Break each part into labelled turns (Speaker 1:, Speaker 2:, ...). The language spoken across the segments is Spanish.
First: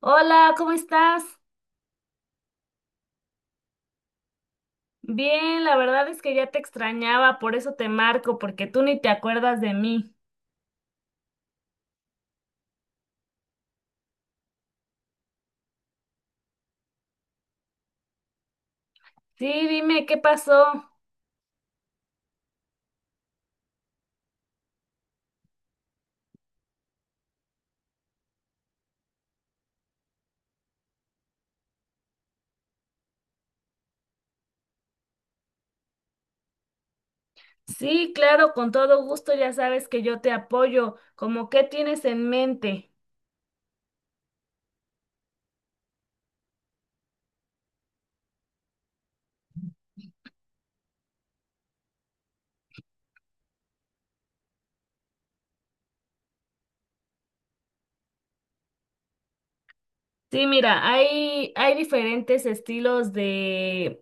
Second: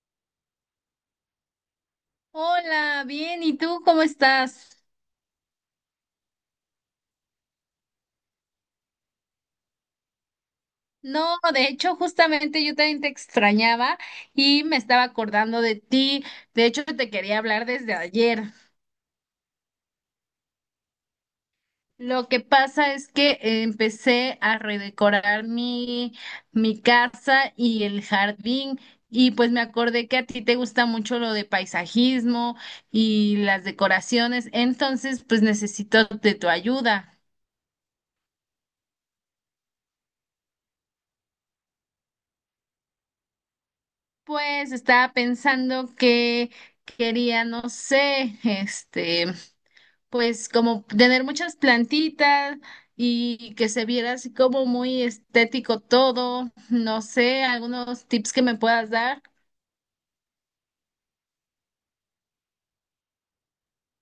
Speaker 1: Hola, ¿cómo estás?
Speaker 2: Hola, bien, ¿y tú cómo estás?
Speaker 1: Bien, la verdad es que ya te extrañaba, por eso te marco, porque tú ni te acuerdas de mí.
Speaker 2: No, de hecho, justamente yo también te extrañaba y me estaba acordando de ti. De hecho, te quería hablar desde ayer.
Speaker 1: Sí, dime, ¿qué pasó?
Speaker 2: Lo que pasa es que empecé a redecorar mi casa y el jardín y pues me acordé que a ti te gusta mucho lo de paisajismo y las decoraciones, entonces pues necesito de tu ayuda.
Speaker 1: Sí, claro, con todo gusto, ya sabes que yo te apoyo. ¿Cómo qué tienes en mente?
Speaker 2: Pues estaba pensando que quería, no sé, pues como tener muchas plantitas y que se viera así como muy estético todo, no sé, algunos tips que me puedas dar.
Speaker 1: Sí, mira, hay diferentes estilos de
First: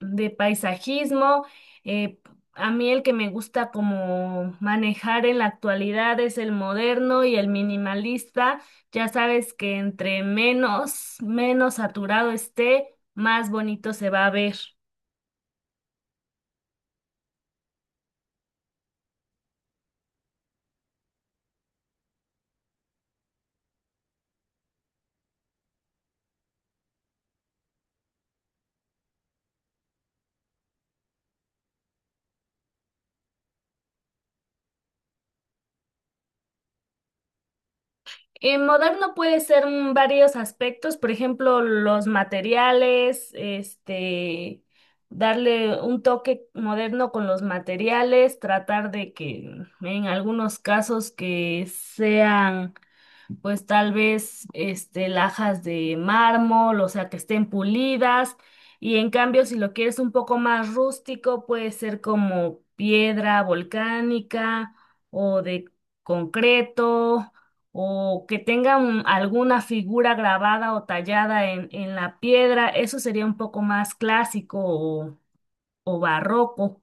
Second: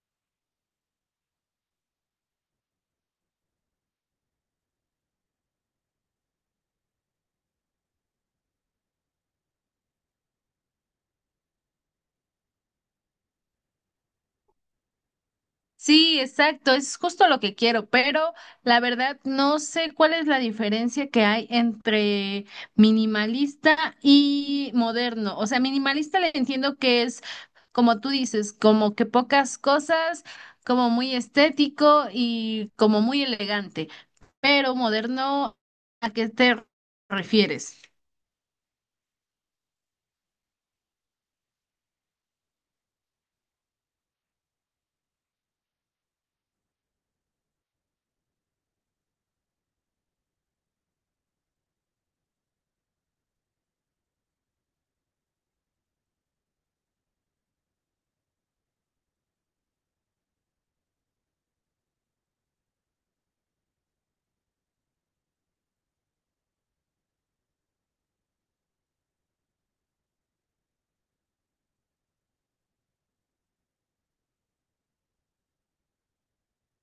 Speaker 1: paisajismo. eh, a mí el que me gusta como manejar en la actualidad es el moderno y el minimalista. Ya sabes que entre menos saturado esté, más bonito se va a ver.
Speaker 2: Sí, exacto, es justo lo que quiero, pero la verdad no sé cuál es la diferencia que hay entre minimalista y moderno. O sea, minimalista le entiendo que es, como tú dices, como que pocas cosas, como muy estético y como muy elegante, pero moderno, ¿a qué te refieres?
Speaker 1: En moderno puede ser varios aspectos, por ejemplo, los materiales, darle un toque moderno con los materiales, tratar de que en algunos casos que sean pues tal vez lajas de mármol, o sea, que estén pulidas. Y en cambio, si lo quieres un poco más rústico, puede ser como piedra volcánica o de concreto, o que tenga alguna figura grabada o tallada en la piedra. Eso sería un poco más clásico o barroco.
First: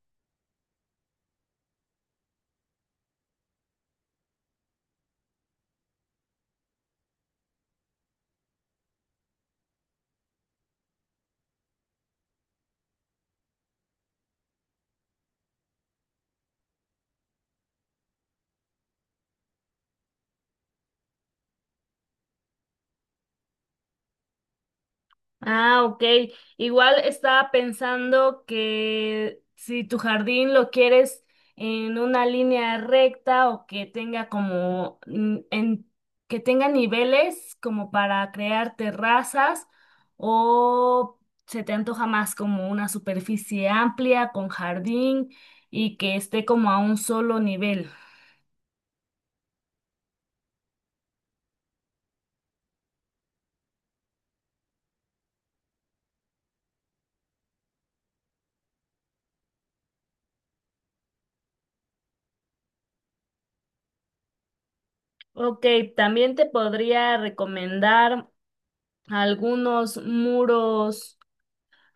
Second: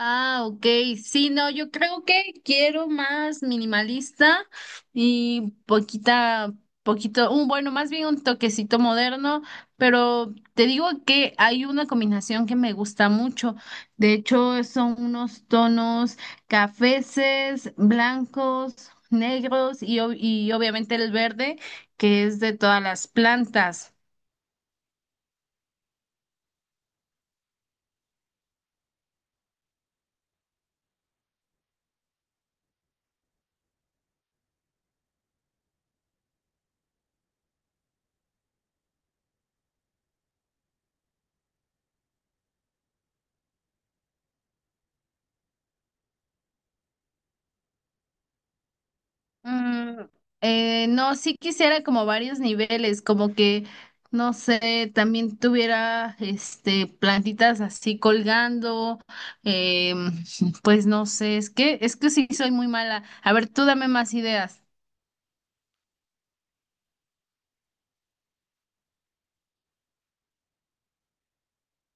Speaker 2: Ah, ok. Sí, no, yo creo que quiero más minimalista y poquita, poquito, un bueno, más bien un toquecito moderno, pero te digo que hay una combinación que me gusta mucho. De hecho, son unos tonos cafeces, blancos, negros y, ob- y obviamente el verde, que es de todas las plantas.
Speaker 1: Ah, ok. Igual estaba pensando que si tu jardín lo quieres en una línea recta o que tenga como en que tenga niveles como para crear terrazas o se te antoja más como una superficie amplia con jardín y que esté como a un solo nivel.
Speaker 2: Mm, no, sí quisiera como varios niveles, como que, no sé, también tuviera este plantitas así colgando, em, pues no sé, es que sí soy muy mala. A ver, tú dame más ideas.
Speaker 1: Ok, también te podría recomendar algunos muros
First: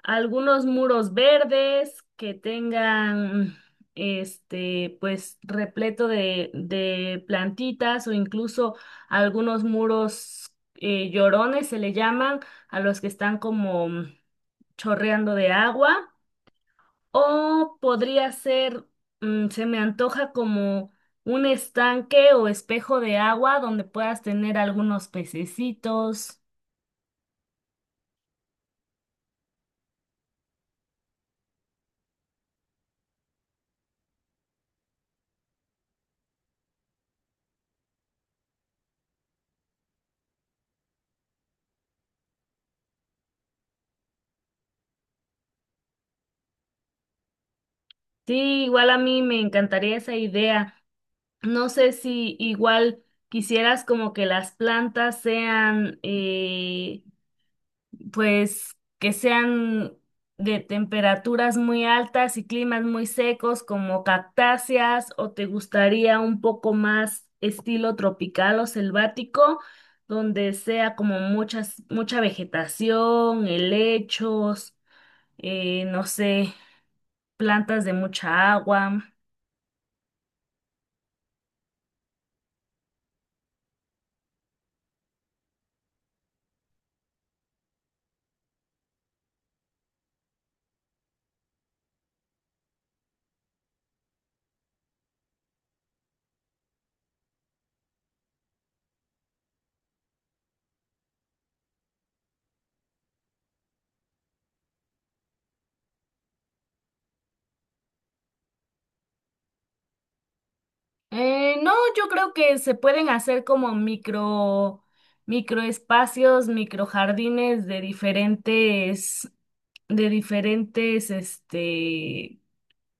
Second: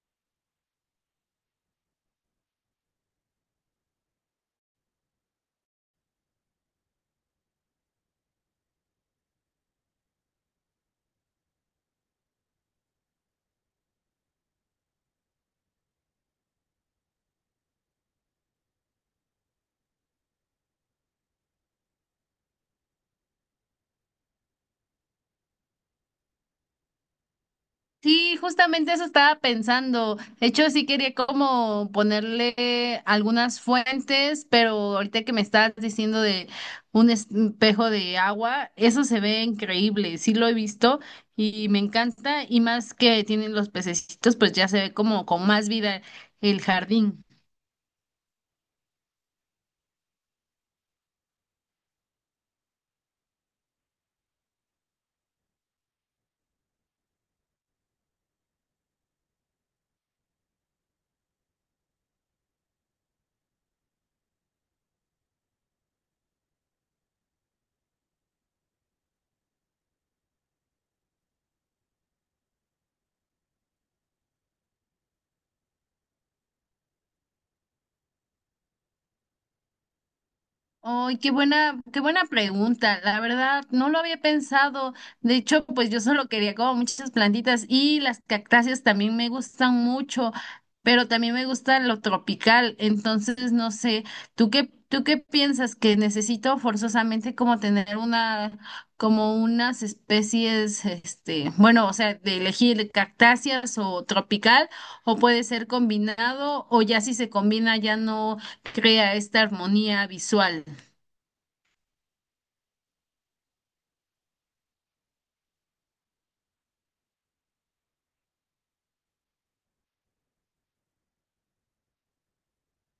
Speaker 1: algunos muros verdes que tengan, pues repleto de plantitas o incluso algunos muros llorones se le llaman a los que están como chorreando de agua o se me antoja como un estanque o espejo de agua donde puedas tener algunos pececitos.
Speaker 2: Sí, justamente eso estaba pensando. De hecho, sí quería como ponerle algunas fuentes, pero ahorita que me estás diciendo de un espejo de agua, eso se ve increíble. Sí lo he visto y me encanta. Y más que tienen los pececitos, pues ya se ve como con más vida el jardín.
Speaker 1: Sí, igual a mí me encantaría esa idea. No sé si igual quisieras como que las plantas sean, pues, que sean de temperaturas muy altas y climas muy secos como cactáceas, o te gustaría un poco más estilo tropical o selvático, donde sea como mucha vegetación, helechos, no sé, plantas de mucha agua.
Speaker 2: Ay, qué buena pregunta. La verdad, no lo había pensado. De hecho, pues yo solo quería como muchas plantitas y las cactáceas también me gustan mucho, pero también me gusta lo tropical. Entonces, no sé, tú qué piensas que necesito forzosamente como tener una, como unas especies, este, bueno, o sea, de elegir cactáceas o tropical, o puede ser combinado, o ya si se combina ya no crea esta armonía visual?
Speaker 1: No, yo creo que se pueden hacer como microespacios, microjardines de diferentes,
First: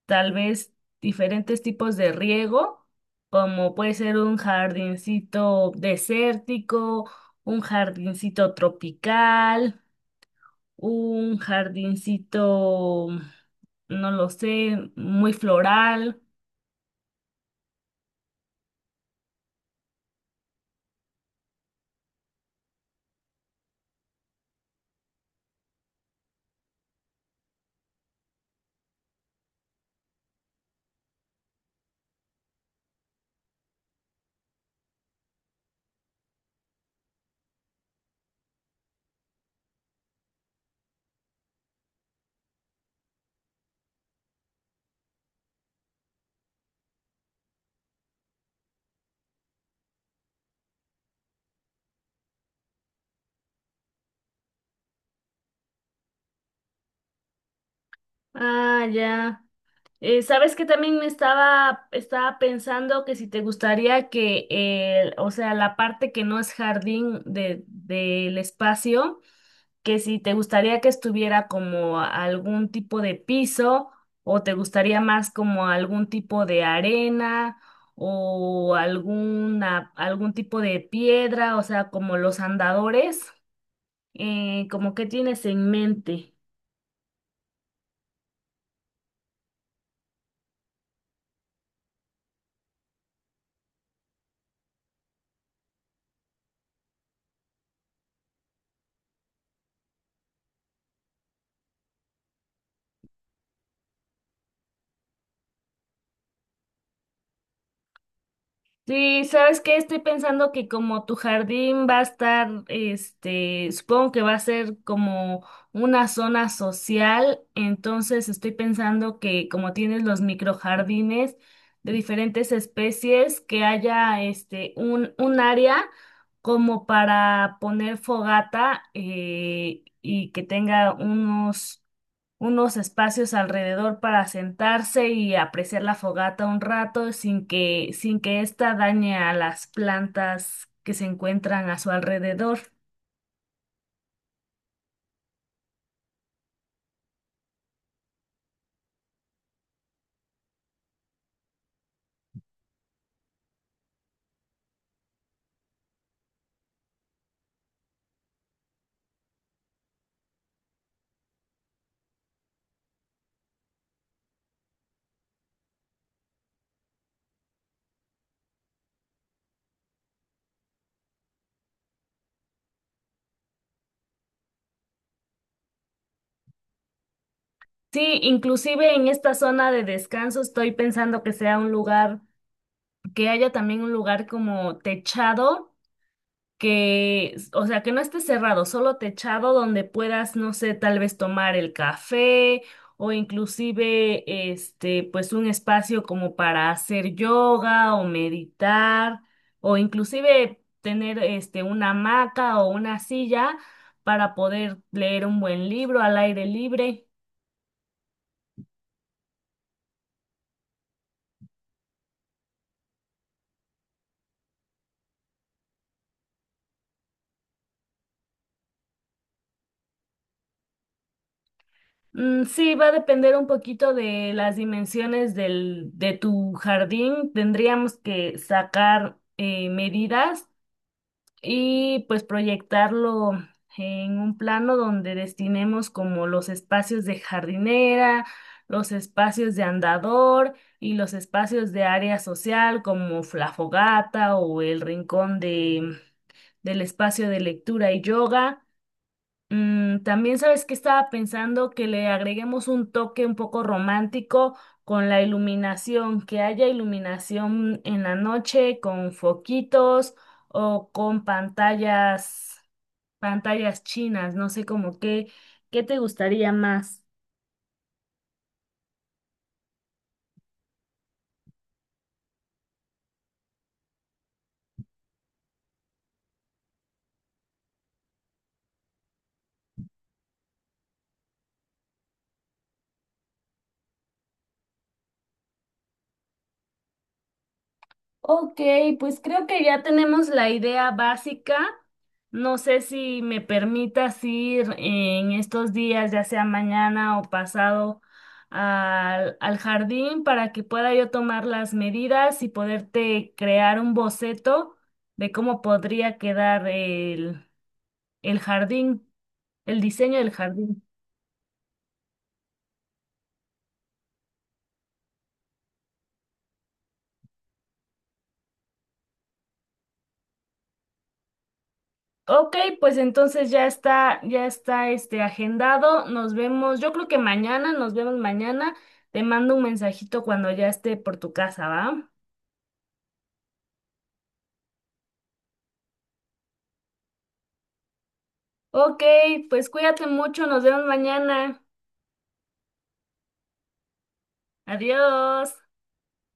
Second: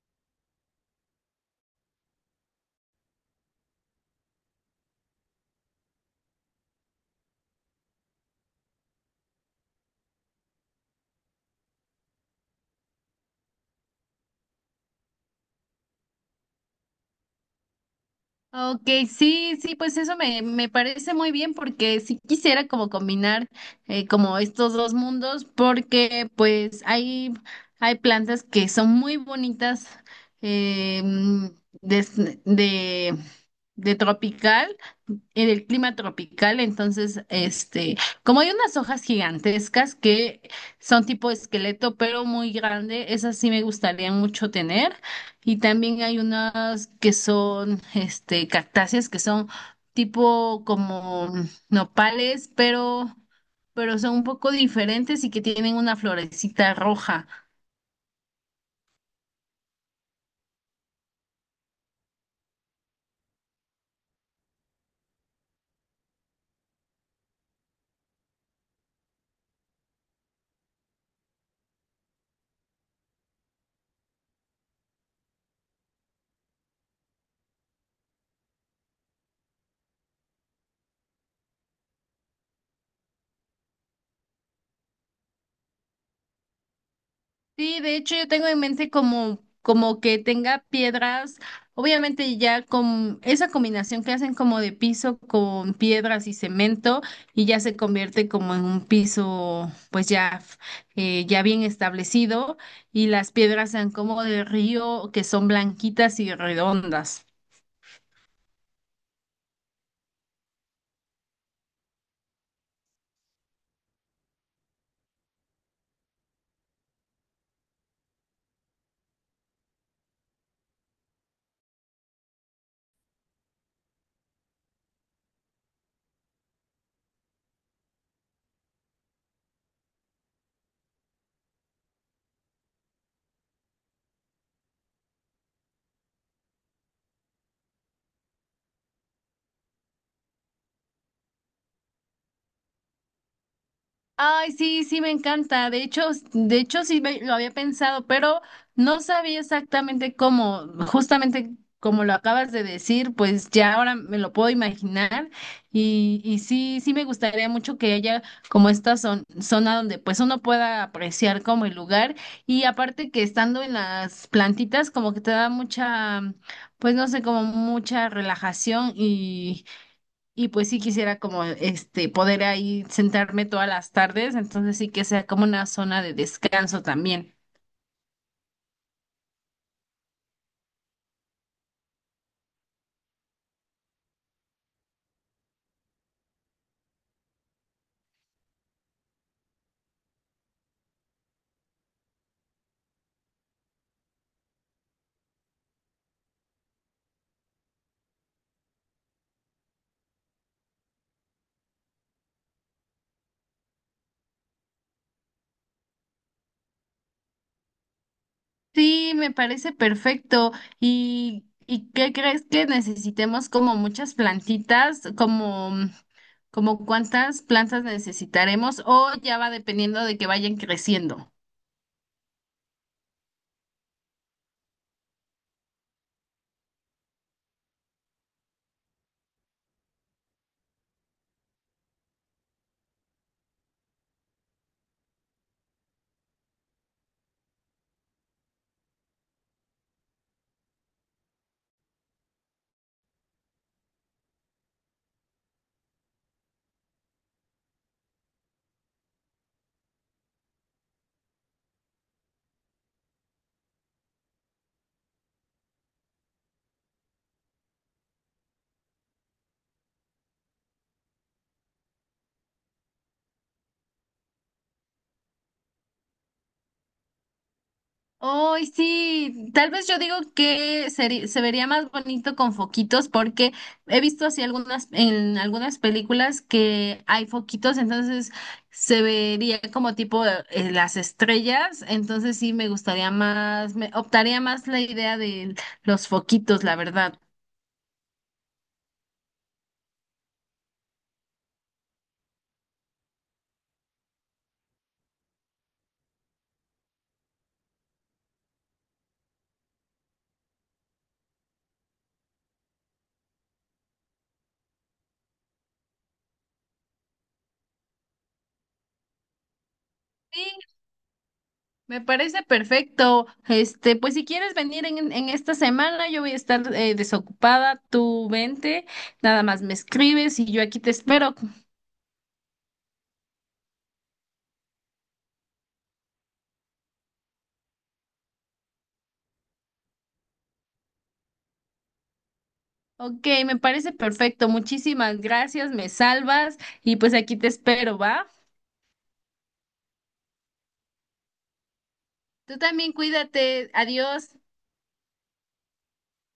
Speaker 1: tal vez diferentes tipos de riego, como puede ser un jardincito desértico, un jardincito tropical, un jardincito, no lo sé, muy floral.
Speaker 2: Ok, sí, sí, pues eso me parece muy bien porque sí quisiera como combinar como estos dos mundos porque pues hay plantas que son muy bonitas eh, des- de, de tropical, en el clima tropical, entonces este, como hay unas hojas gigantescas que son tipo esqueleto pero muy grande, esas sí me gustaría mucho tener. Y también hay unas que son, este, cactáceas que son tipo como nopales, pero son un poco diferentes y que tienen una florecita roja.
Speaker 1: Ah, ya. Sabes que también me estaba pensando que si te gustaría que, o sea, la parte que no es jardín de, del espacio, que si te gustaría que estuviera como algún tipo de piso o te gustaría más como algún tipo de arena o algún tipo de piedra, o sea, como los andadores, como qué tienes en mente.
Speaker 2: Sí, de hecho yo tengo en mente como, como que tenga piedras, obviamente ya con esa combinación que hacen como de piso con piedras y cemento y ya se convierte como en un piso pues ya, ya bien establecido y las piedras sean como de río que son blanquitas y redondas.
Speaker 1: Sí, ¿sabes que estoy pensando que como tu jardín va a estar, este, supongo que va a ser como una zona social? Entonces estoy pensando que como tienes los microjardines de diferentes especies, que haya este un área como para poner fogata y que tenga unos unos espacios alrededor para sentarse y apreciar la fogata un rato sin que ésta dañe a las plantas que se encuentran a su alrededor.
Speaker 2: Ay, sí, sí, me encanta. De hecho, de hecho sí lo había pensado, pero no sabía exactamente cómo, justamente como lo acabas de decir, pues ya ahora me lo puedo imaginar y sí, sí me gustaría mucho que haya como esta zona donde pues uno pueda apreciar como el lugar y aparte que estando en las plantitas como que te da mucha, pues no sé, como mucha relajación y pues sí quisiera como este poder ahí sentarme todas las tardes, entonces sí que sea como una zona de descanso también.
Speaker 1: Sí, inclusive en esta zona de descanso estoy pensando que sea un lugar, que haya también un lugar como techado que, o sea, que no esté cerrado, solo techado donde puedas, no sé, tal vez tomar el café o inclusive, pues un espacio como para hacer yoga o meditar o inclusive tener, una hamaca o una silla para poder leer un buen libro al aire libre.
Speaker 2: Sí, me parece perfecto. Y qué crees que necesitemos como muchas plantitas, como como cuántas plantas necesitaremos o ya va dependiendo de que vayan creciendo?
Speaker 1: Sí, va a depender un poquito de las dimensiones del, de tu jardín. Tendríamos que sacar medidas y pues proyectarlo en un plano donde destinemos como los espacios de jardinera, los espacios de andador y los espacios de área social como la fogata o el rincón de, del espacio de lectura y yoga. También sabes que estaba pensando que le agreguemos un toque un poco romántico con la iluminación, que haya iluminación en la noche con foquitos o con pantallas, pantallas chinas, no sé como qué, ¿qué te gustaría más?
Speaker 2: Hoy sí, tal vez yo digo que se vería más bonito con foquitos porque he visto así algunas en algunas películas que hay foquitos, entonces se vería como tipo las estrellas, entonces sí me gustaría más, me optaría más la idea de los foquitos, la verdad.
Speaker 1: Ok, pues creo que ya tenemos la idea básica. No sé si me permitas ir en estos días, ya sea mañana o pasado, al jardín para que pueda yo tomar las medidas y poderte crear un boceto de cómo podría quedar el jardín, el diseño del
Speaker 2: Sí,
Speaker 1: jardín.
Speaker 2: me parece perfecto. Este, pues si quieres venir en esta semana, yo voy a estar desocupada, tú vente, nada más me escribes y yo aquí te espero.
Speaker 1: Ok, pues entonces ya está este agendado. Nos vemos, yo creo que mañana, nos vemos mañana. Te mando un mensajito cuando ya esté por tu casa, ¿va?
Speaker 2: Ok, me parece perfecto. Muchísimas gracias, me salvas y pues aquí te espero, ¿va?
Speaker 1: Ok, pues cuídate mucho, nos vemos mañana.
Speaker 2: Tú también cuídate. Adiós.
Speaker 1: Adiós.